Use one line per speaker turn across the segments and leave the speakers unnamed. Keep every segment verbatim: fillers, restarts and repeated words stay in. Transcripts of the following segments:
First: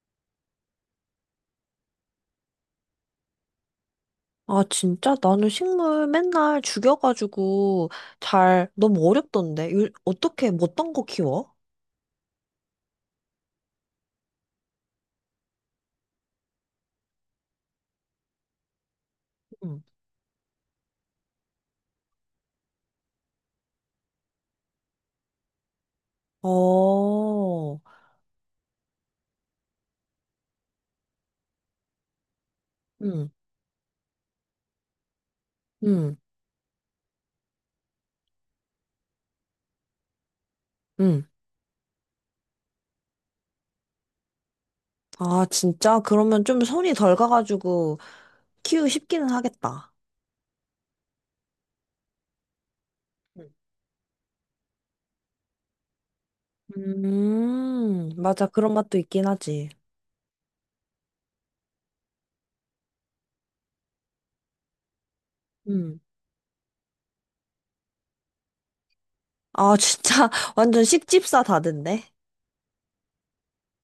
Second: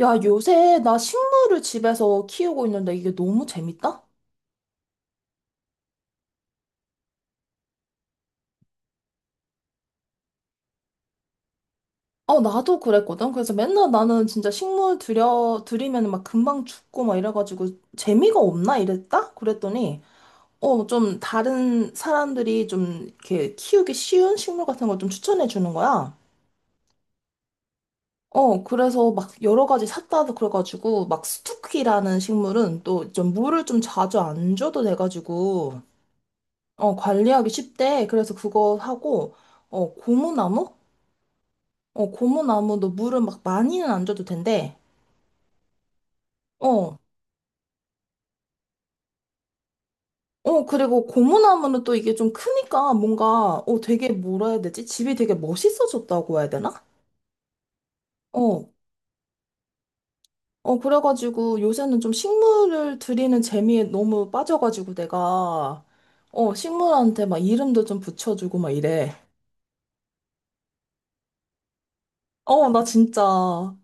야, 요새 나 식물을 집에서 키우고 있는데 이게 너무 재밌다?
아, 진짜? 나는 식물 맨날 죽여가지고 잘, 너무 어렵던데. 요- 어떻게, 뭐 어떤 거 키워?
어, 나도 그랬거든. 그래서 맨날 나는 진짜 식물 들여, 들이면 막 금방 죽고 막 이래가지고 재미가 없나 이랬다?
응.
그랬더니, 어, 좀 다른 사람들이 좀 이렇게 키우기 쉬운 식물 같은 걸 좀 추천해 주는 거야.
어,
어, 그래서 막 여러 가지 샀다도 그래가지고 막 스투키라는 식물은 또 좀
응,
물을 좀 자주 안 줘도 돼가지고,
응,
어, 관리하기 쉽대. 그래서 그거 하고, 어, 고무나무?
응.
어, 고무나무도 물을 막 많이는 안 줘도 된대.
아, 진짜? 그러면 좀 손이
어,
덜 가가지고 키우기 쉽기는 하겠다.
어, 그리고 고무나무는 또 이게 좀 크니까
응.
뭔가, 어, 되게 뭐라 해야 되지? 집이 되게 멋있어졌다고 해야 되나?
음, 맞아.
어,
그런 맛도 있긴 하지.
어, 그래가지고 요새는 좀 식물을 들이는 재미에 너무 빠져가지고 내가,
음.
어, 식물한테 막 이름도 좀 붙여주고 막 이래.
아, 진짜. 완전 식집사 다된데?
어, 나 진짜.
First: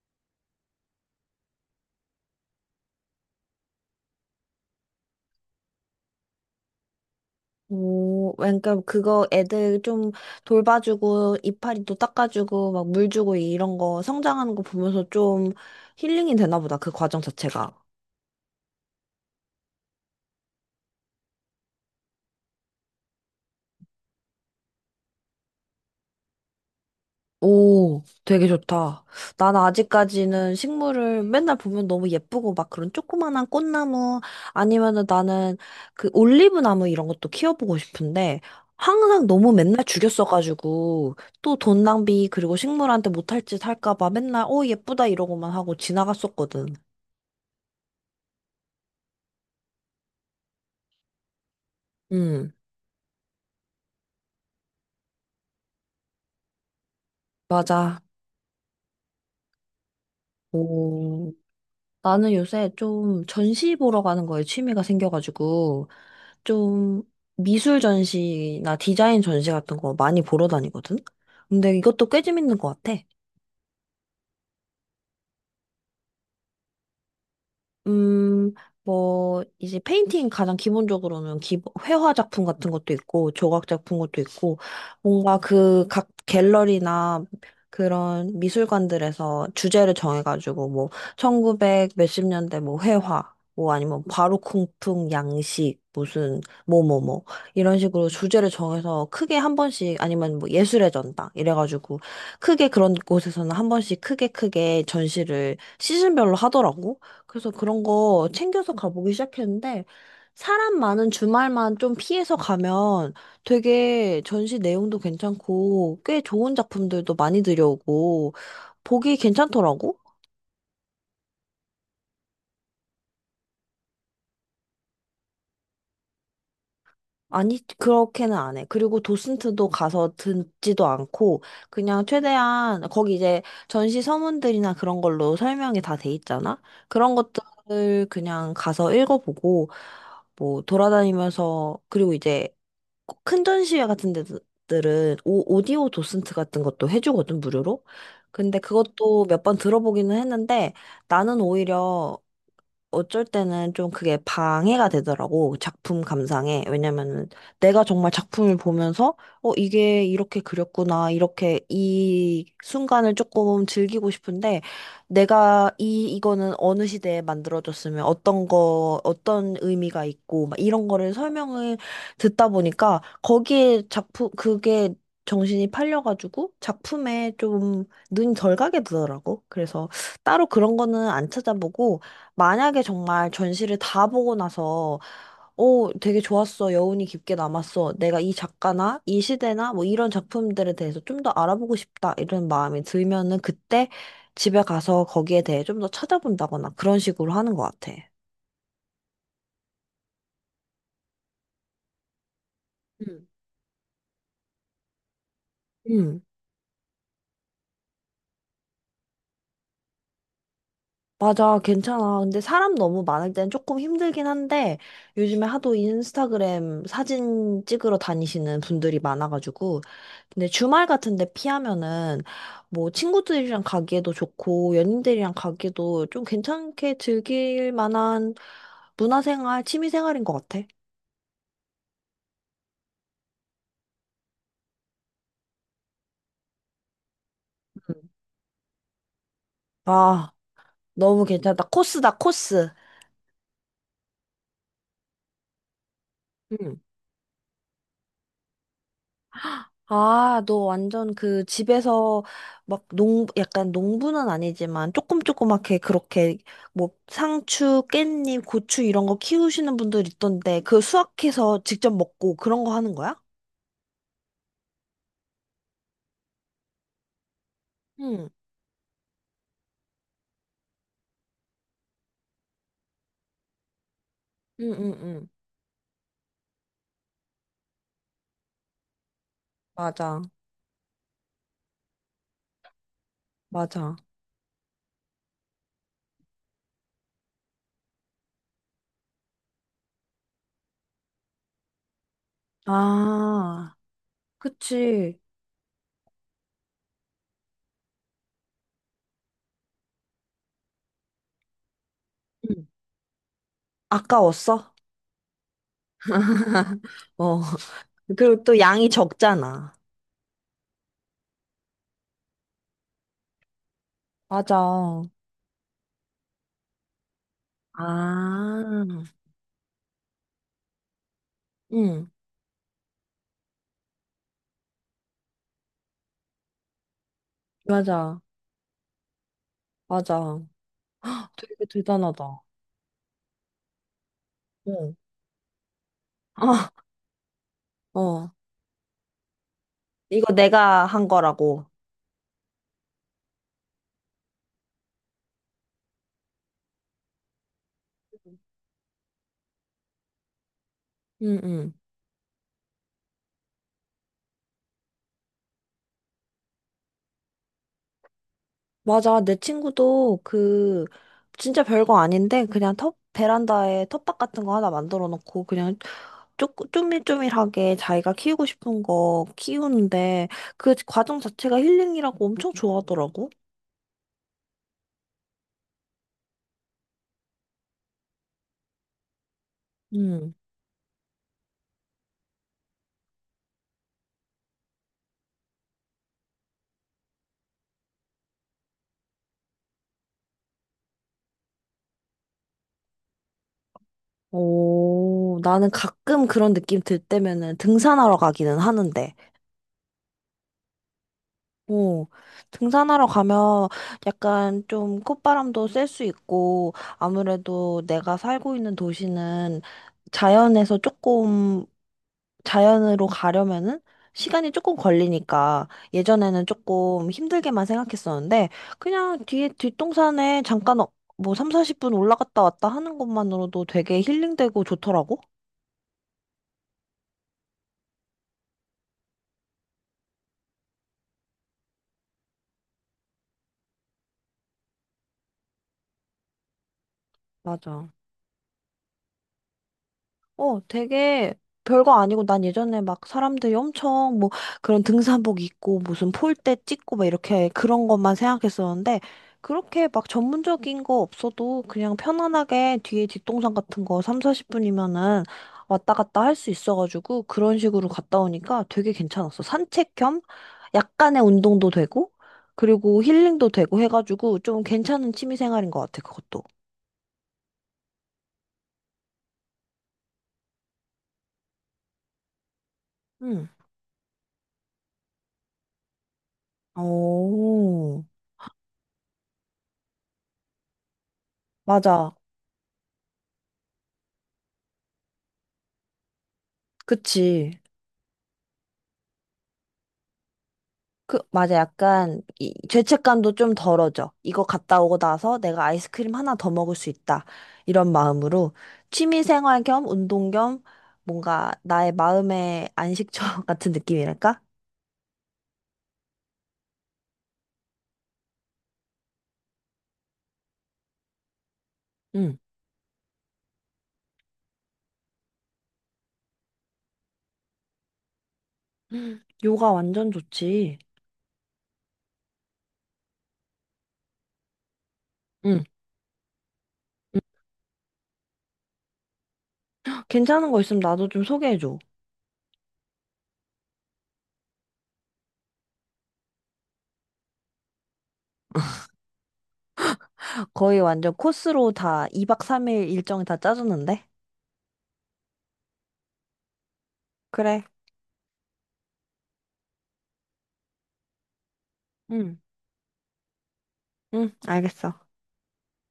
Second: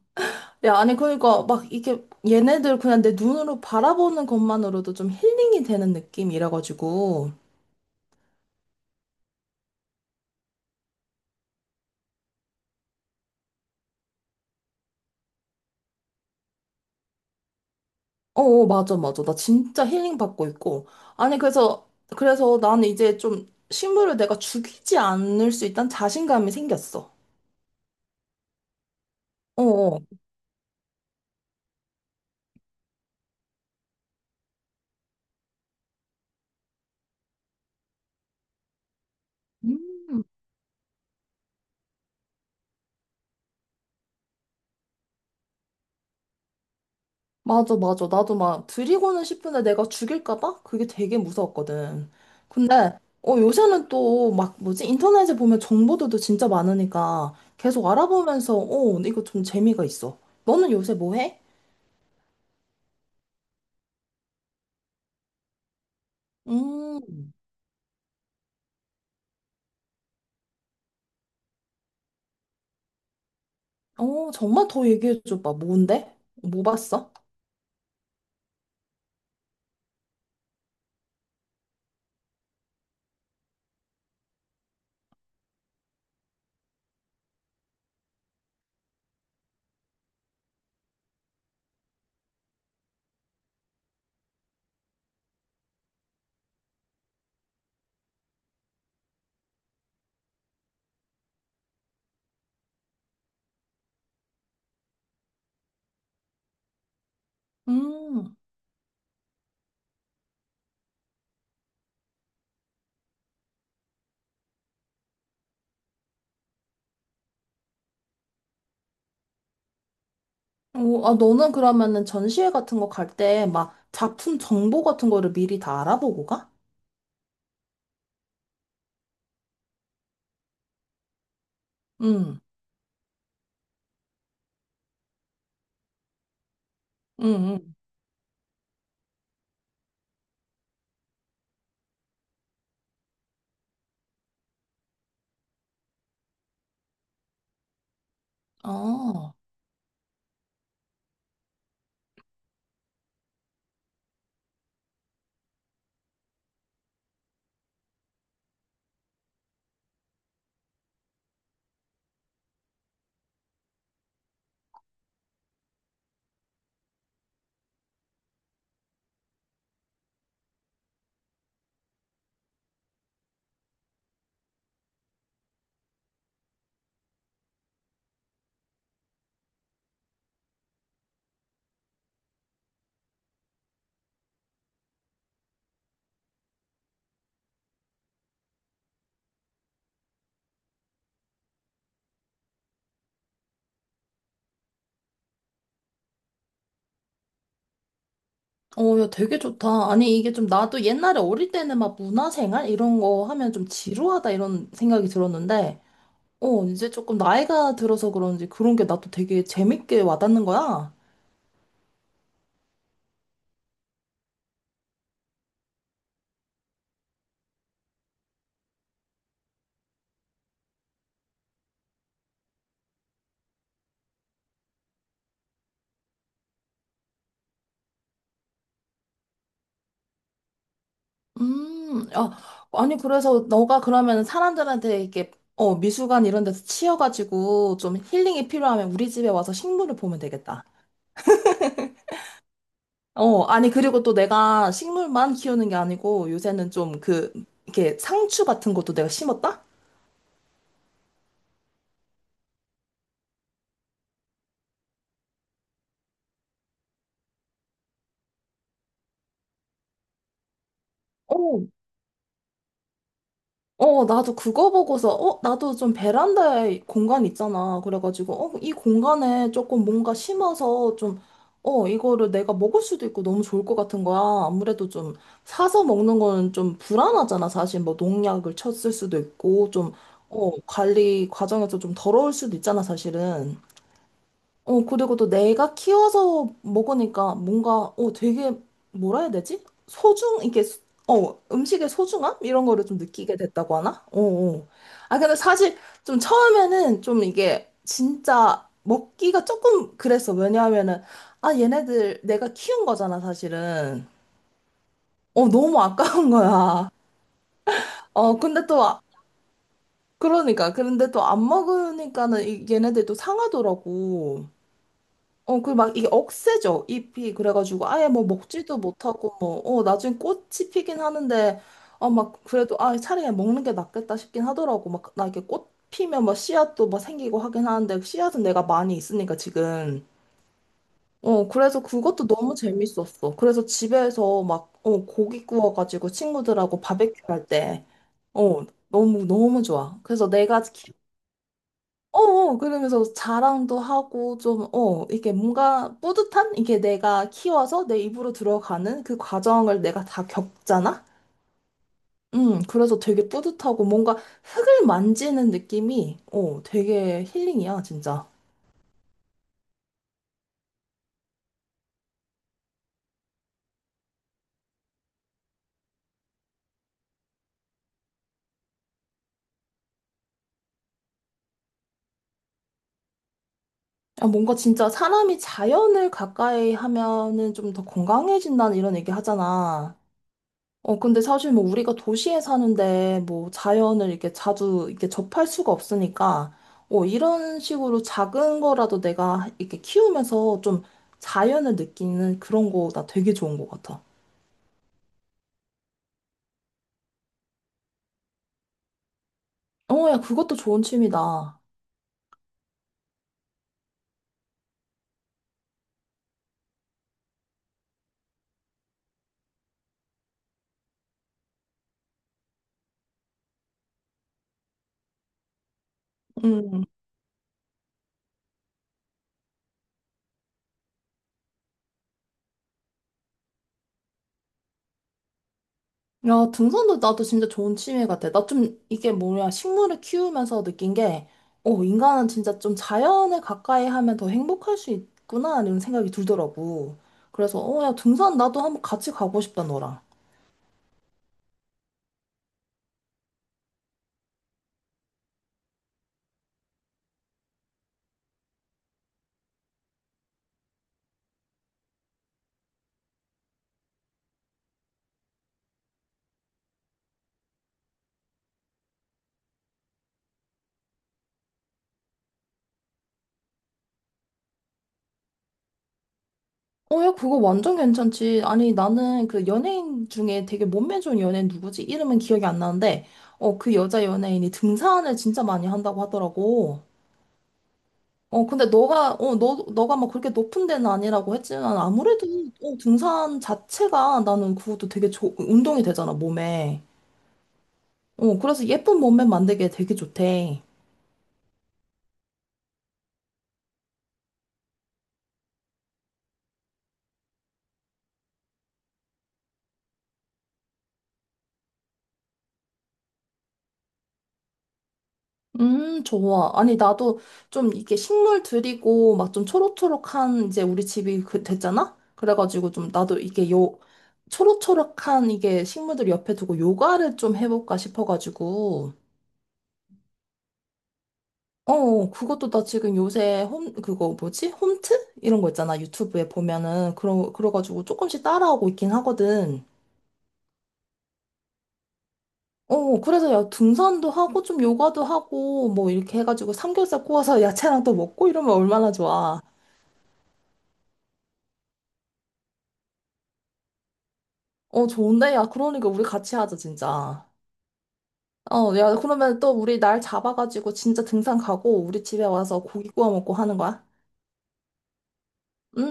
야, 아니, 그러니까 막 이게 얘네들 그냥 내 눈으로 바라보는 것만으로도 좀 힐링이 되는 느낌이라가지고.
오, 그러니까 그거 애들 좀 돌봐주고 이파리도 닦아주고 막 물 주고 이런 거 성장하는 거 보면서 좀 힐링이 되나 보다. 그 과정 자체가.
어, 어, 맞아, 맞아. 나 진짜 힐링 받고 있고. 아니, 그래서, 그래서 나는 이제 좀 식물을 내가 죽이지 않을 수 있다는 자신감이 생겼어.
오, 되게 좋다. 난
어, 어.
아직까지는 식물을 맨날 보면 너무 예쁘고 막 그런 조그만한 꽃나무 아니면은 나는 그 올리브 나무 이런 것도 키워보고 싶은데 항상 너무 맨날 죽였어가지고 또 돈 낭비 그리고 식물한테 못할 짓 할까 봐 맨날 어 예쁘다 이러고만 하고 지나갔었거든.
맞아, 맞아. 나도 막 드리고는 싶은데 내가 죽일까봐? 그게 되게 무서웠거든.
음,
근데, 어, 요새는 또 막 뭐지? 인터넷에 보면 정보들도 진짜 많으니까 계속
맞아.
알아보면서, 어, 이거 좀 재미가 있어. 너는 요새 뭐
오,
해?
나는 요새 좀 전시 보러 가는 거에 취미가 생겨가지고, 좀
음,
미술 전시나 디자인 전시 같은 거 많이 보러 다니거든? 근데 이것도 꽤 재밌는 것 같아.
어, 정말 더 얘기해줘봐. 뭔데? 뭐 봤어?
음, 뭐, 이제 페인팅 가장 기본적으로는 기, 회화 작품 같은 것도 있고, 조각 작품 것도 있고, 뭔가 그 각 갤러리나 그런 미술관들에서 주제를 정해가지고, 뭐, 1900 몇십 년대 뭐 회화, 뭐 아니면 바로콩풍 양식, 무슨, 뭐뭐뭐, 이런 식으로 주제를 정해서 크게 한 번씩, 아니면 뭐 예술의 전당, 이래가지고, 크게 그런 곳에서는 한 번씩 크게 크게 전시를 시즌별로 하더라고. 그래서 그런 거
음.
챙겨서 가보기 시작했는데, 사람 많은 주말만 좀 피해서 가면 되게 전시 내용도 괜찮고, 꽤 좋은 작품들도 많이 들여오고, 보기 괜찮더라고?
오, 아, 너는 그러면은 전시회 같은 거 갈 때 막 작품 정보 같은 거를 미리 다 알아보고 가?
아니, 그렇게는 안 해. 그리고 도슨트도 가서 듣지도 않고, 그냥
응,
최대한, 거기 이제 전시 서문들이나 그런 걸로 설명이 다 돼 있잖아? 그런
응, 응.
것들을 그냥 가서 읽어보고, 뭐, 돌아다니면서, 그리고 이제 꼭큰 전시회 같은 데들은 오, 오디오 도슨트 같은 것도 해주거든, 무료로. 근데 그것도
아,
몇 번 들어보기는 했는데 나는 오히려 어쩔 때는 좀 그게 방해가 되더라고, 작품 감상에. 왜냐면은 내가 정말 작품을 보면서, 어, 이게 이렇게 그렸구나, 이렇게 이 순간을 조금 즐기고 싶은데, 내가 이, 이거는 어느 시대에 만들어졌으면 어떤 거, 어떤 의미가 있고, 막 이런 거를 설명을 듣다 보니까, 거기에 작품, 그게 정신이 팔려가지고, 작품에 좀 눈이 덜 가게 되더라고. 그래서 따로 그런 거는 안 찾아보고, 만약에 정말 전시를 다 보고 나서, 오, 되게 좋았어. 여운이 깊게 남았어. 내가 이 작가나 이 시대나 뭐 이런 작품들에 대해서 좀 더 알아보고 싶다. 이런 마음이 들면은 그때 집에 가서 거기에 대해 좀 더 찾아본다거나 그런 식으로 하는 것 같아.
어, 야, 되게 좋다. 아니, 이게 좀 나도 옛날에 어릴 때는 막 문화생활 이런 거
음.
하면 좀 지루하다 이런 생각이 들었는데,
음.
어, 이제 조금 나이가 들어서 그런지 그런 게 나도 되게 재밌게 와닿는 거야.
맞아, 괜찮아. 근데 사람 너무 많을 땐 조금 힘들긴 한데, 요즘에 하도 인스타그램 사진 찍으러 다니시는 분들이 많아가지고, 근데 주말 같은데 피하면은, 뭐, 친구들이랑 가기에도 좋고, 연인들이랑 가기에도 좀 괜찮게 즐길 만한 문화생활, 취미생활인 것 같아.
음, 야, 아니, 그래서 너가 그러면 사람들한테 이렇게 어, 미술관 이런 데서 치여가지고 좀
음.
힐링이 필요하면 우리 집에 와서 식물을 보면
아,
되겠다.
너무 괜찮다. 코스다, 코스.
어, 아니, 그리고 또 내가 식물만 키우는 게 아니고 요새는 좀 그, 이렇게 상추 같은 것도 내가 심었다?
아, 너 완전 그 집에서 막 농, 약간 농부는 아니지만 조금 조그맣게 그렇게 뭐 상추, 깻잎, 고추 이런 거 키우시는 분들 있던데 그 수확해서
어,
직접 먹고 그런 거 하는 거야?
어, 나도 그거 보고서, 어, 나도 좀 베란다에 공간 있잖아.
응,
그래가지고, 어, 이 공간에 조금 뭔가 심어서 좀, 어, 이거를 내가 먹을 수도 있고 너무 좋을 것 같은 거야.
응,
아무래도
응,
좀
응.
사서 먹는 거는 좀 불안하잖아. 사실 뭐 농약을 쳤을 수도 있고, 좀,
맞아,
어, 관리 과정에서 좀 더러울 수도 있잖아, 사실은.
맞아.
어, 그리고 또 내가 키워서 먹으니까 뭔가, 어, 되게, 뭐라 해야 되지? 소중, 이게, 수- 어, 음식의 소중함? 이런 거를 좀 느끼게
아,
됐다고 하나? 어, 어.
그치.
아, 근데 사실 좀 처음에는 좀 이게 진짜 먹기가 조금 그랬어. 왜냐하면은, 아, 얘네들 내가
응.
키운 거잖아, 사실은.
아까웠어?
어, 너무 아까운 거야.
어.
어,
그리고 또
근데 또,
양이
아-
적잖아.
그러니까. 그런데 또 안 먹으니까는 이- 얘네들도 상하더라고.
맞아.
어, 그 막 이게 억세죠, 잎이. 그래가지고 아예 뭐 먹지도
아,
못하고 뭐, 어, 나중에 꽃이 피긴 하는데,
응,
어, 막 그래도 아, 차라리 그냥 먹는 게 낫겠다 싶긴 하더라고. 막 나 이게 꽃 피면 막 씨앗도 막 생기고 하긴 하는데,
맞아,
씨앗은 내가 많이 있으니까 지금.
맞아.
어,
되게
그래서 그것도
대단하다.
너무 재밌었어. 그래서 집에서 막,
어,
어, 고기 구워가지고
아
친구들하고 바베큐 할 때,
어.
어, 너무, 너무 좋아. 그래서
이거
내가
내가 한 거라고.
어, 어, 그러면서 자랑도 하고 좀, 어, 이게 뭔가 뿌듯한? 이게 내가 키워서 내 입으로 들어가는 그 과정을 내가 다 겪잖아?
응, 응.
음, 그래서 되게 뿌듯하고 뭔가 흙을 만지는 느낌이, 어, 되게 힐링이야, 진짜.
맞아. 내 친구도 그, 진짜 별거 아닌데, 그냥 텃, 베란다에 텃밭 같은 거 하나 만들어 놓고, 그냥 쪼, 쪼밀쪼밀하게 자기가 키우고 싶은 거 키우는데, 그 과정 자체가 힐링이라고 엄청 좋아하더라고.
아, 뭔가 진짜 사람이 자연을 가까이 하면은 좀 더 건강해진다는 이런 얘기 하잖아.
응.
어, 근데 사실 뭐 우리가 도시에 사는데 뭐 자연을 이렇게 자주 이렇게 접할 수가 없으니까, 어, 이런 식으로 작은 거라도 내가 이렇게 키우면서 좀 자연을 느끼는 그런 거 나 되게 좋은 것 같아.
오, 나는 가끔 그런 느낌 들 때면은 등산하러 가기는 하는데.
어, 야, 그것도 좋은 취미다.
오, 등산하러 가면 약간 좀 콧바람도 쐴 수 있고, 아무래도 내가 살고 있는 도시는 자연에서 조금, 자연으로 가려면은 시간이 조금 걸리니까, 예전에는
음.
조금 힘들게만 생각했었는데, 그냥 뒤에 뒷동산에 잠깐 어- 뭐삼 사십 분 올라갔다 왔다 하는 것만으로도 되게 힐링되고 좋더라고.
야, 등산도 나도 진짜 좋은 취미 같아. 나 좀 이게 뭐냐, 식물을 키우면서 느낀 게, 어, 인간은 진짜 좀 자연을 가까이 하면 더 행복할 수 있구나, 이런 생각이 들더라고. 그래서, 어,
맞아.
야, 등산 나도 한번 같이 가고 싶다, 너랑.
어, 되게 별거 아니고 난 예전에 막 사람들이 엄청 뭐 그런 등산복 입고 무슨 폴대 찍고 막 이렇게 그런 것만 생각했었는데 그렇게 막 전문적인 거 없어도 그냥 편안하게 뒤에 뒷동산 같은 거 삼, 사십 분이면은 왔다 갔다 할 수 있어가지고 그런 식으로 갔다 오니까 되게 괜찮았어. 산책 겸 약간의 운동도 되고 그리고 힐링도 되고 해가지고 좀 괜찮은 취미 생활인 것 같아, 그것도.
어, 야, 그거 완전 괜찮지. 아니, 나는 그 연예인 중에 되게 몸매 좋은 연예인 누구지? 이름은 기억이 안 나는데,
응.
어, 그 여자 연예인이 등산을 진짜 많이 한다고 하더라고.
오,
어, 근데 너가, 어, 너, 너가 막 그렇게 높은 데는 아니라고 했지만,
맞아.
아무래도, 어, 등산 자체가 나는 그것도 되게 좋 운동이 되잖아, 몸에.
그치.
어, 그래서 예쁜 몸매 만들기에 되게 좋대.
그, 맞아. 약간, 이, 죄책감도 좀 덜어져. 이거 갔다 오고 나서 내가 아이스크림 하나 더 먹을 수 있다. 이런 마음으로 취미 생활 겸 운동 겸 뭔가 나의 마음의 안식처 같은 느낌이랄까?
음, 좋아. 아니, 나도 좀 이게 식물 들이고 막 좀 초록초록한 이제 우리 집이 그 됐잖아?
응.
그래가지고 좀 나도 이게 요, 초록초록한 이게 식물들 옆에 두고 요가를 좀 해볼까 싶어가지고.
음, 요가 완전 좋지.
어, 어, 그것도 나 지금 요새 홈, 그거 뭐지? 홈트? 이런 거
응.
있잖아. 유튜브에 보면은.
응.
그러, 그래가지고 조금씩 따라하고 있긴 하거든.
괜찮은 거 있으면 나도 좀 소개해줘.
어, 어, 그래서 야, 등산도 하고 좀 요가도 하고 뭐 이렇게 해가지고 삼겹살 구워서 야채랑 또 먹고 이러면 얼마나 좋아.
거의 완전 코스로 다 이 박 삼 일 일정이 다 짜졌는데?
어, 좋은데? 야, 그러니까 우리 같이 하자, 진짜.
그래.
어, 야, 그러면 또 우리 날 잡아가지고 진짜 등산 가고 우리 집에
응.
와서 고기 구워 먹고 하는 거야?
응, 알겠어.
응?